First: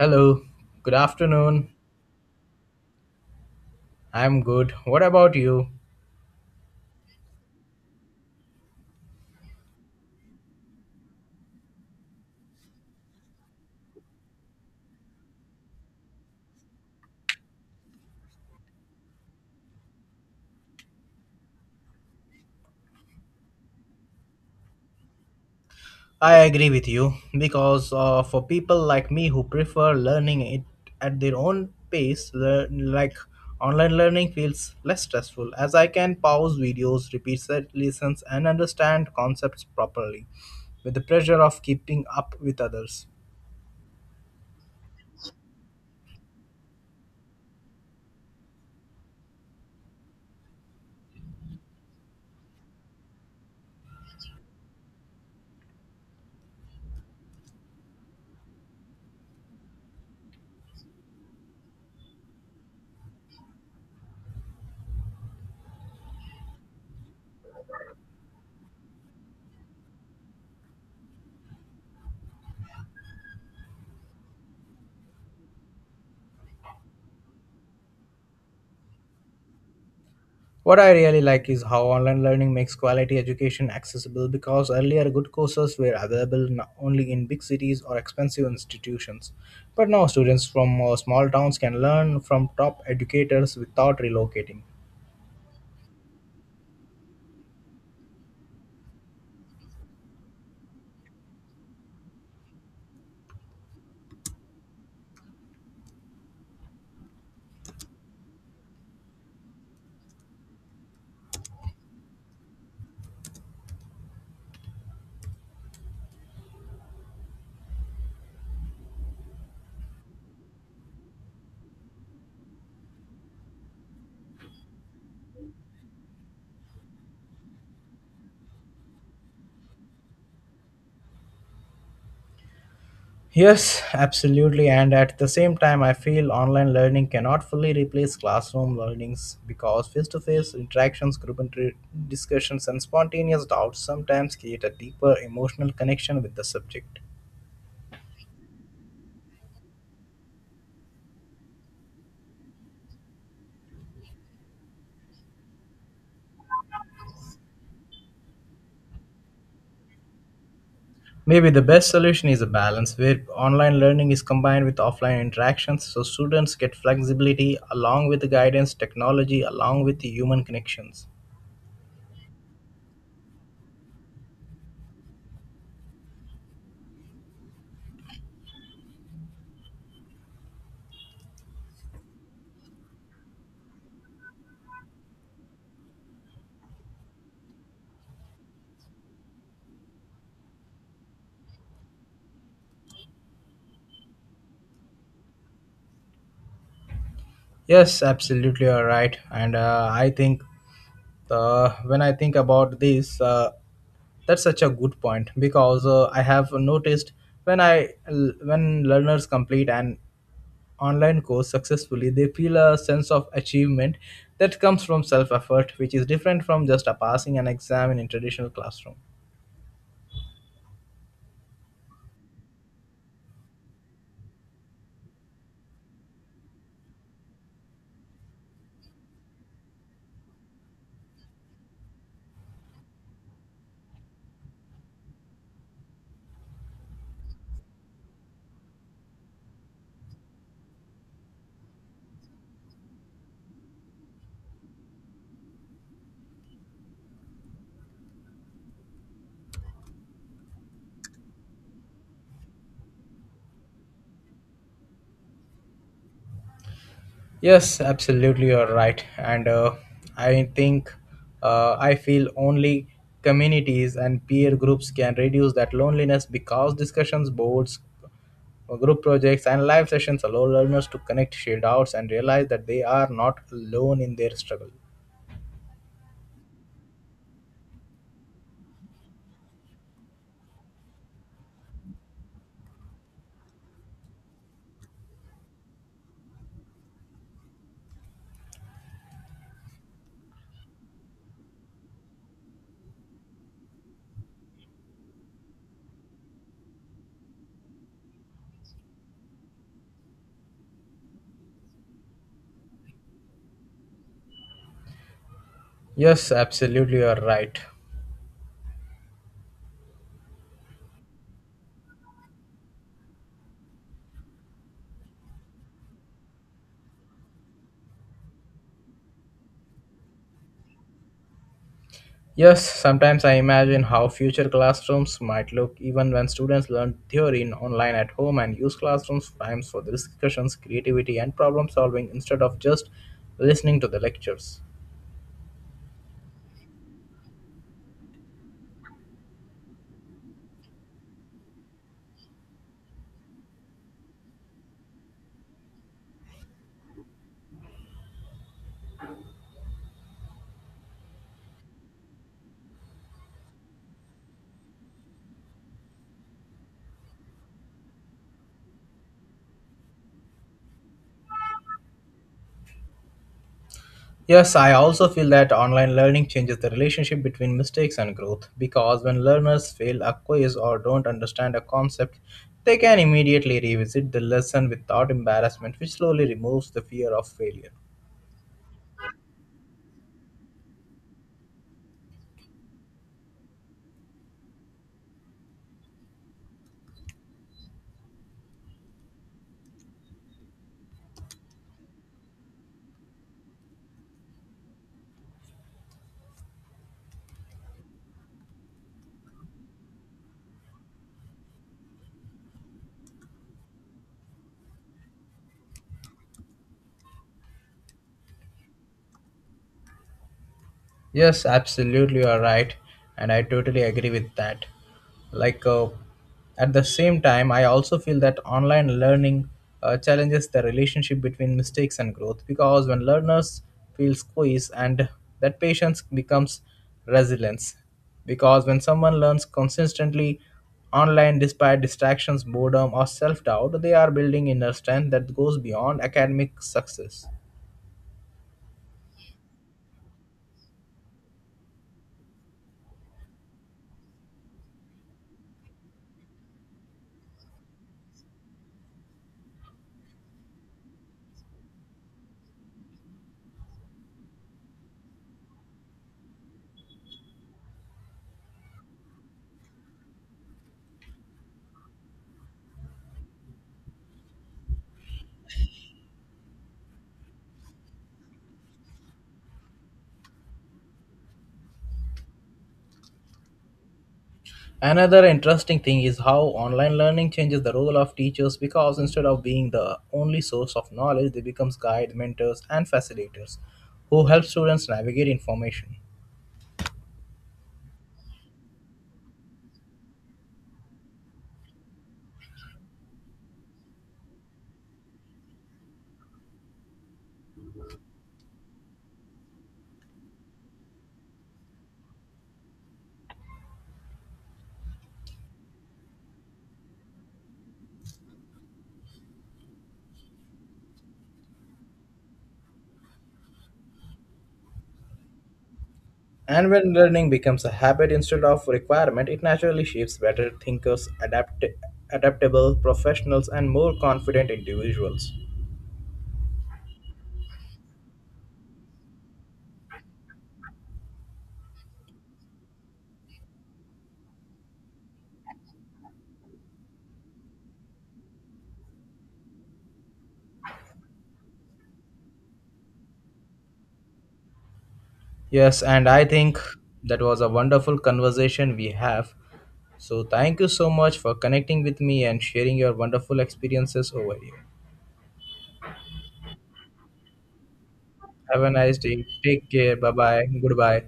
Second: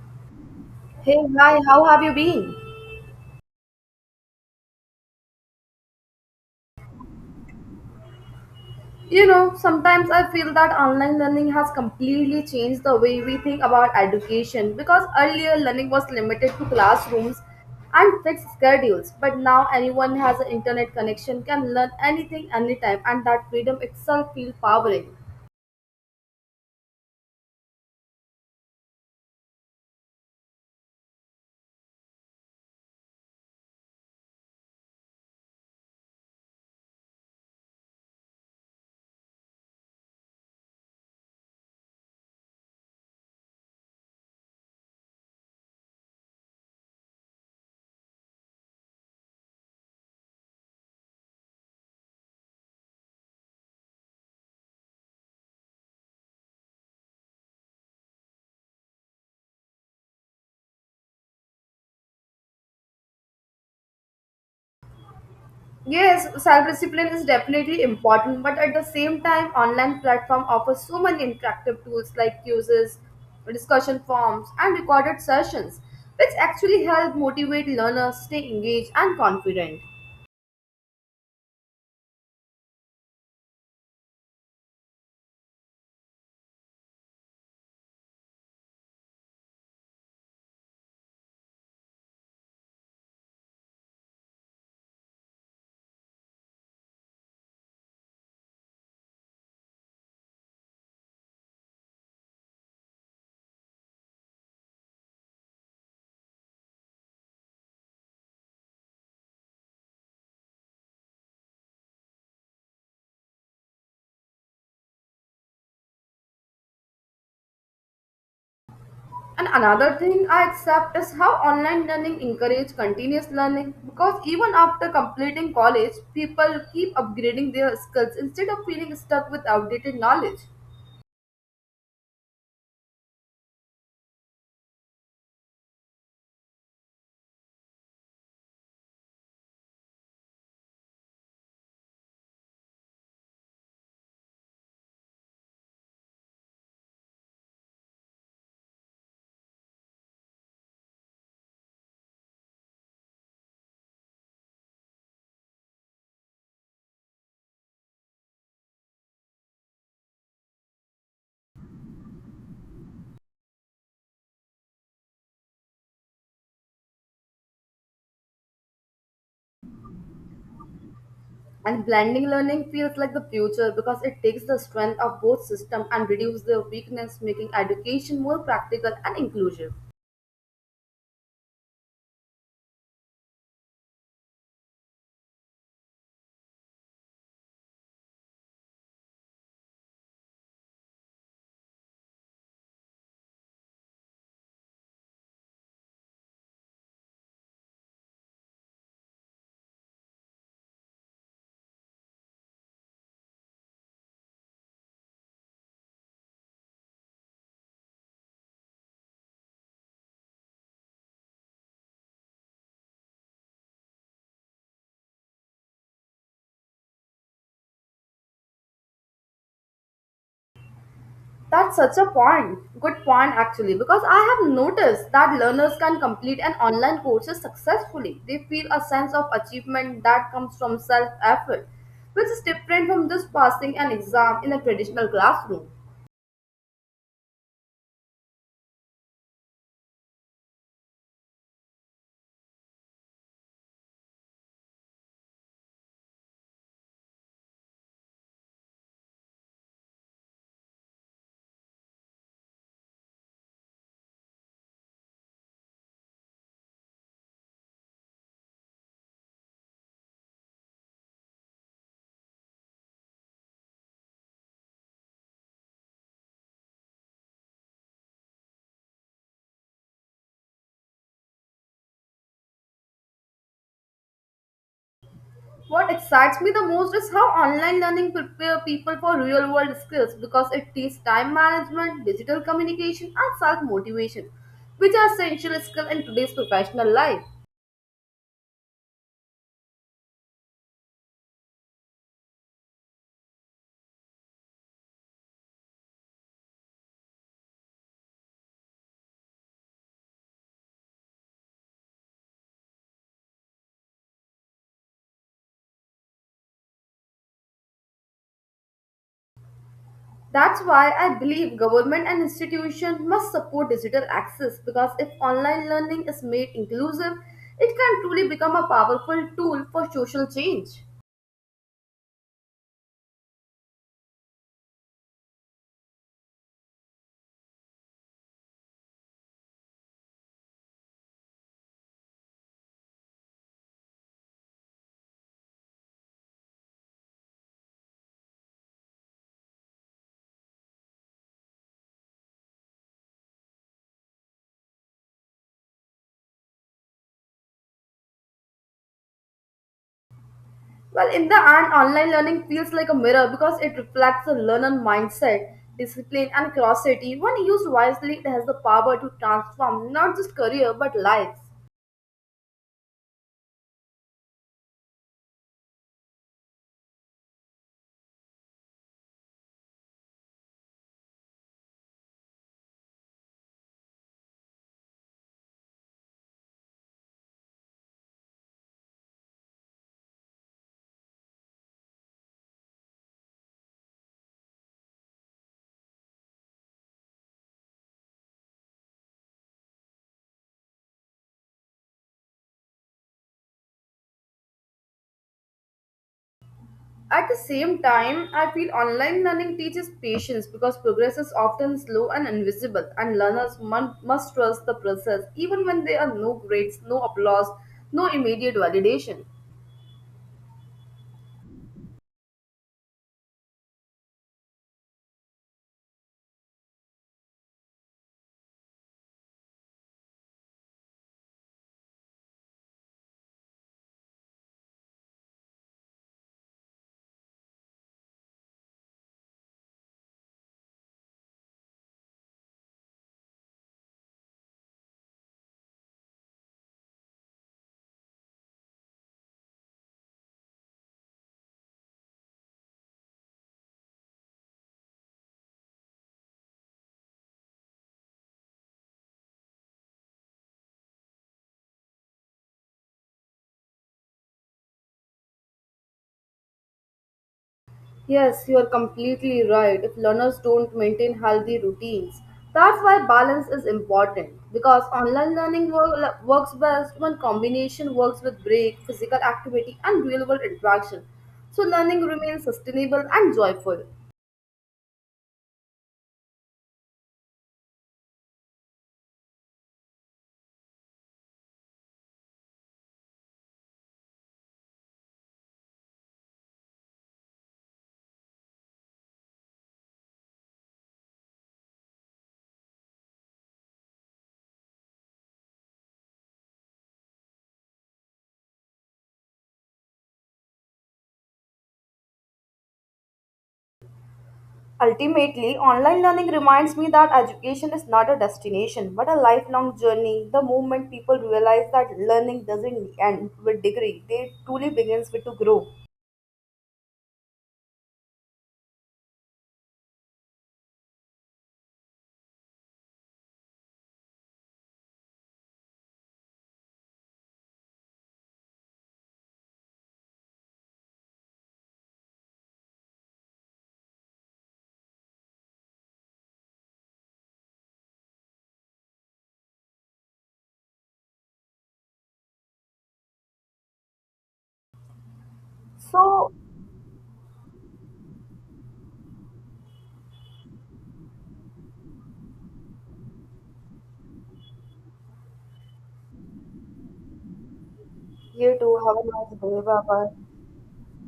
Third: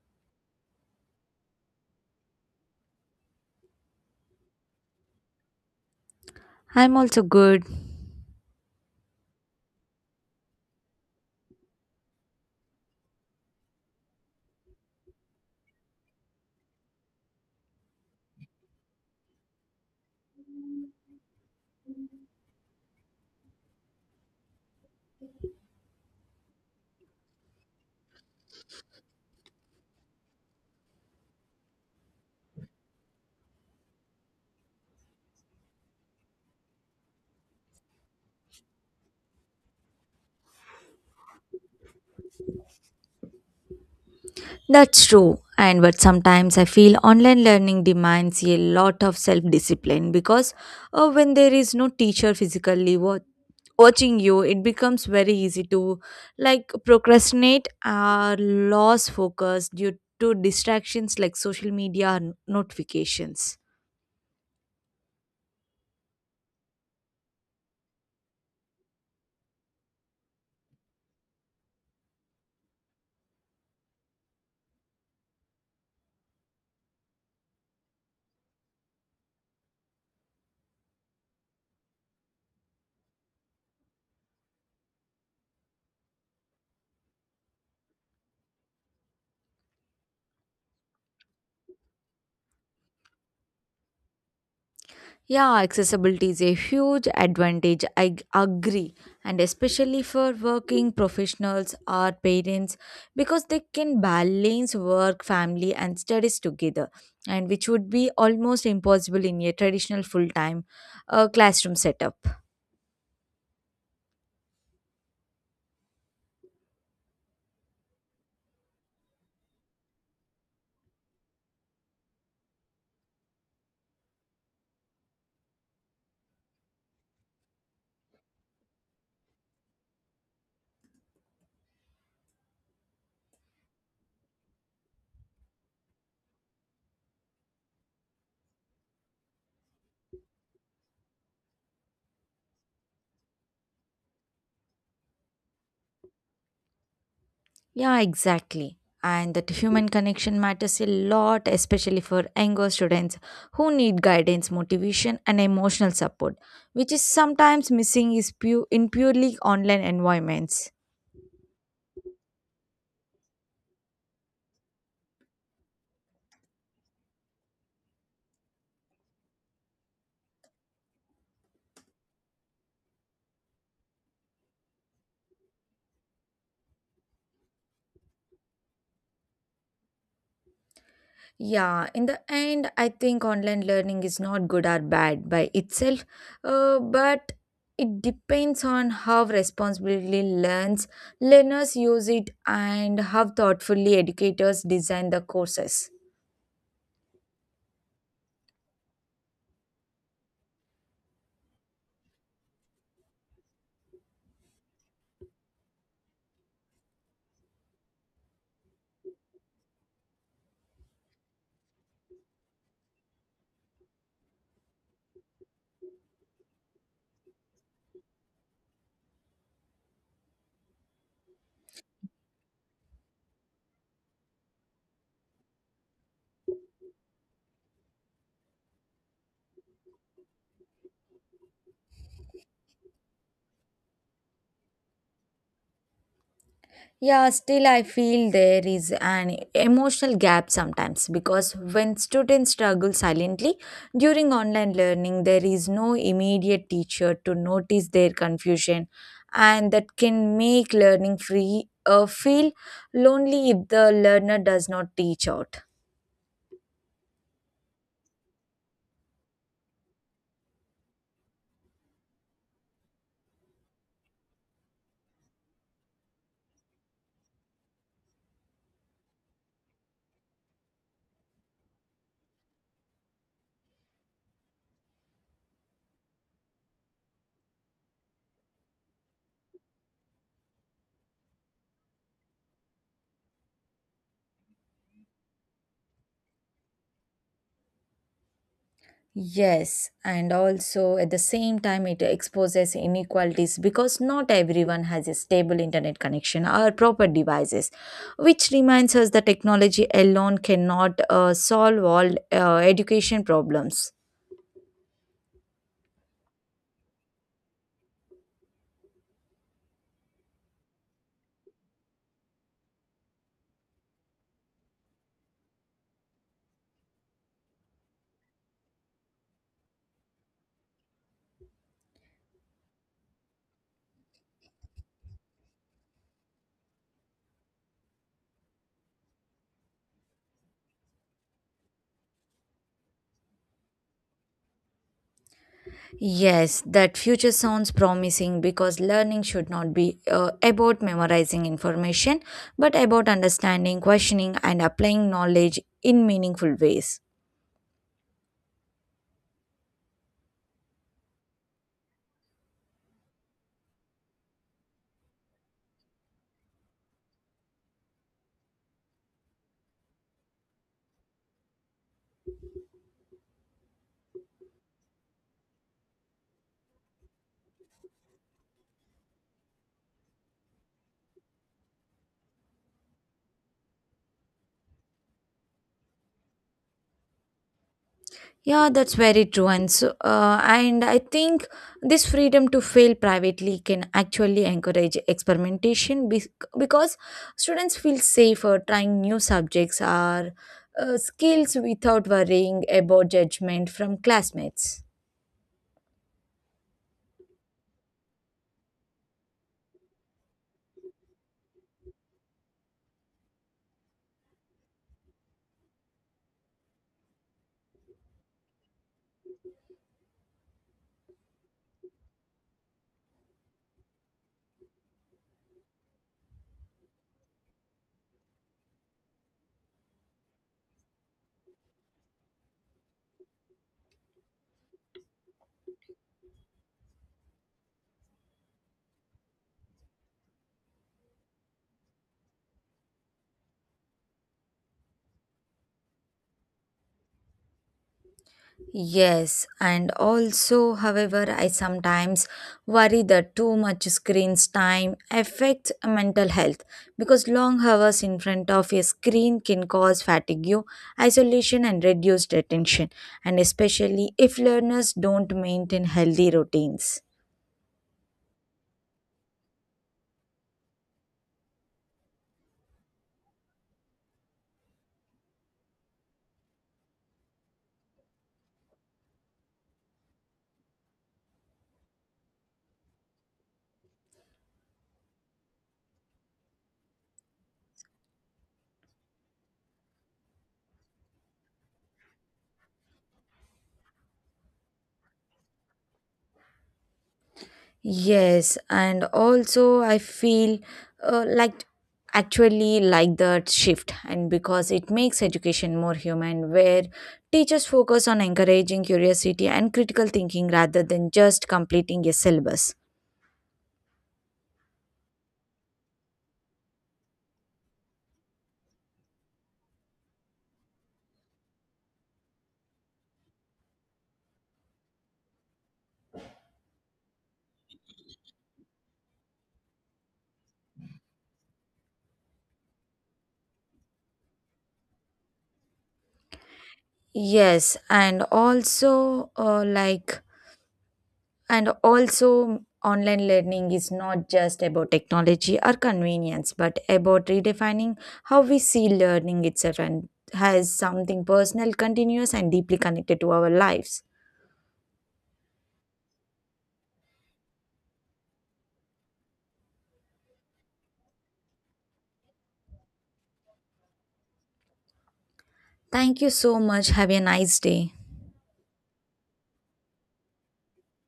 Hello, good Hey, hi, afternoon. how have you been? I'm good. What about you? I'm also good. You know, sometimes I feel that online learning has completely changed the way we think about education because earlier learning was limited to classrooms and fixed schedules, but now anyone has an internet connection can learn anything anytime, and that freedom itself feels powering. I agree with you because for people like me who prefer learning it at their own pace, online learning feels less stressful as I can pause videos, repeat set lessons, and understand concepts properly with the pressure of keeping up with others. That's true. And but sometimes I feel online learning demands a lot of self discipline because when there is no teacher physically watching you, it becomes very easy to like procrastinate or lose focus due to distractions like social media and notifications. Yes, self discipline is definitely important, but at the same time, online platform offers so many interactive tools like quizzes, discussion forums, and recorded sessions, which actually help motivate learners stay engaged and confident. What I really like is how online learning makes quality education accessible because earlier good courses were available only in big cities or expensive institutions. But now students from small towns can learn from top educators without relocating. Yeah, accessibility is a huge advantage. I agree. And especially for working professionals or parents, because they can balance work, family, and studies together, and which would be almost impossible in a traditional full time classroom setup. And another thing I accept is how online learning encourages continuous learning because even after completing college, people keep upgrading their skills instead of feeling stuck with outdated knowledge. Yes, absolutely. And at the same time, I feel online learning cannot fully replace classroom learnings because face to face interactions, discussions, and spontaneous doubts sometimes create a deeper emotional connection with the subject. Yeah, exactly. And that human connection matters a lot, especially for younger students who need guidance, motivation, and emotional support, which is sometimes missing in purely online environments. Maybe the best solution is a balance where online learning is combined with offline interactions so students get flexibility along with the guidance, technology, along with the human connections. And blending learning feels like the future because it takes the strength of both systems and reduces their weakness, making education more practical and inclusive. Yeah, in the end, I think online learning is not good or bad by itself, but it depends on how responsibly learns learners use it and how thoughtfully educators design the courses. Yes, absolutely, you're right. And I think when I think about this, that's such a good point because I have noticed when I when learners complete an online course successfully, they feel a sense of achievement that comes from self effort, which is different from just a passing an exam in a traditional classroom. That's such a point. Good point actually, because I have noticed that learners can complete an online courses successfully. They feel a sense of achievement that comes from self-effort, which is different from just passing an exam in a traditional classroom. Yeah, still, I feel there is an emotional gap sometimes because when students struggle silently during online learning, there is no immediate teacher to notice their confusion, and that can make learning free feel lonely if the learner does not teach out. Yes, absolutely, you're right. And I think I feel only communities and peer groups can reduce that loneliness because discussions, boards, group projects, and live sessions allow learners to connect, share doubts, and realize that they are not alone in their struggle. What excites me the most is how online learning prepare people for real world skills because it teaches time management, digital communication, and self motivation, which are essential skills in today's professional life. Yes, and also at the same time, it exposes inequalities because not everyone has a stable internet connection or proper devices, which reminds us that technology alone cannot solve all education problems. Yes, absolutely, you're right. That's why I believe government and institutions must support digital access because if online learning is made inclusive, it can truly become a powerful tool for social change. Yes, sometimes I imagine how future classrooms might look even when students learn theory in online at home and use classrooms times for the discussions, creativity, and problem solving instead of just listening to the lectures. Yes, that future sounds promising because learning should not be about memorizing information, but about understanding, questioning, and applying knowledge in meaningful ways. Well, in the end, online learning feels like a mirror because it reflects the learner mindset, discipline, and curiosity. When used wisely, it has the power to transform not just career but lives. Yes, I also feel that online learning changes the relationship between mistakes and growth because when learners fail a quiz or don't understand a concept, they can immediately revisit the lesson without embarrassment, which slowly removes the fear of failure. Yeah, that's very true. And I think this freedom to fail privately can actually encourage because students feel safer trying new subjects or skills without worrying about judgment from classmates. At the same time, I feel online learning teaches patience because progress is often slow and invisible, and must trust the process even when there are no grades, no applause, no immediate validation. Yes, absolutely, you are right, and I totally agree with that. Like, at the same time, I also feel that online learning challenges the relationship between mistakes and growth because when learners feel squeezed, and that patience becomes resilience. Because when someone learns consistently online despite distractions, boredom, or self doubt, they are building inner strength that goes beyond academic success. Yes, and also, however, I sometimes worry that too much screen time affects mental health because long hours in front of a screen can cause fatigue, isolation, and reduced attention, and especially if learners don't maintain healthy routines. Yes, you are completely right. If learners don't maintain healthy routines, that's why balance is important. Because online works best when combination works with break, physical activity, and real-world interaction. So learning remains sustainable and joyful. Another interesting thing is how online learning changes the role of teachers because instead of being the only source of knowledge, they become guides, mentors, and facilitators who help students navigate information. Yes, and also I feel like actually like that shift, and because it makes education more human, where teachers focus on encouraging curiosity and critical thinking rather than just completing a syllabus. Ultimately, online learning reminds me that education is not a destination but a lifelong journey. The moment people realize that learning doesn't end with degree, they truly begins with to grow. And when learning becomes a habit instead of requirement, it naturally shapes better thinkers, adaptable professionals, and more confident individuals. Yes, and also like And also, online learning is not just about technology or convenience, but about redefining how we see learning itself and has something personal, continuous, and deeply connected to our lives. Yes, and I So think that was a wonderful conversation we have. So, thank you so much for connecting with me and sharing your wonderful experiences over here. Thank you so much. Have a nice day. you Have a too. nice Have a day. nice day. Take Bye care. bye. Bye bye. Goodbye.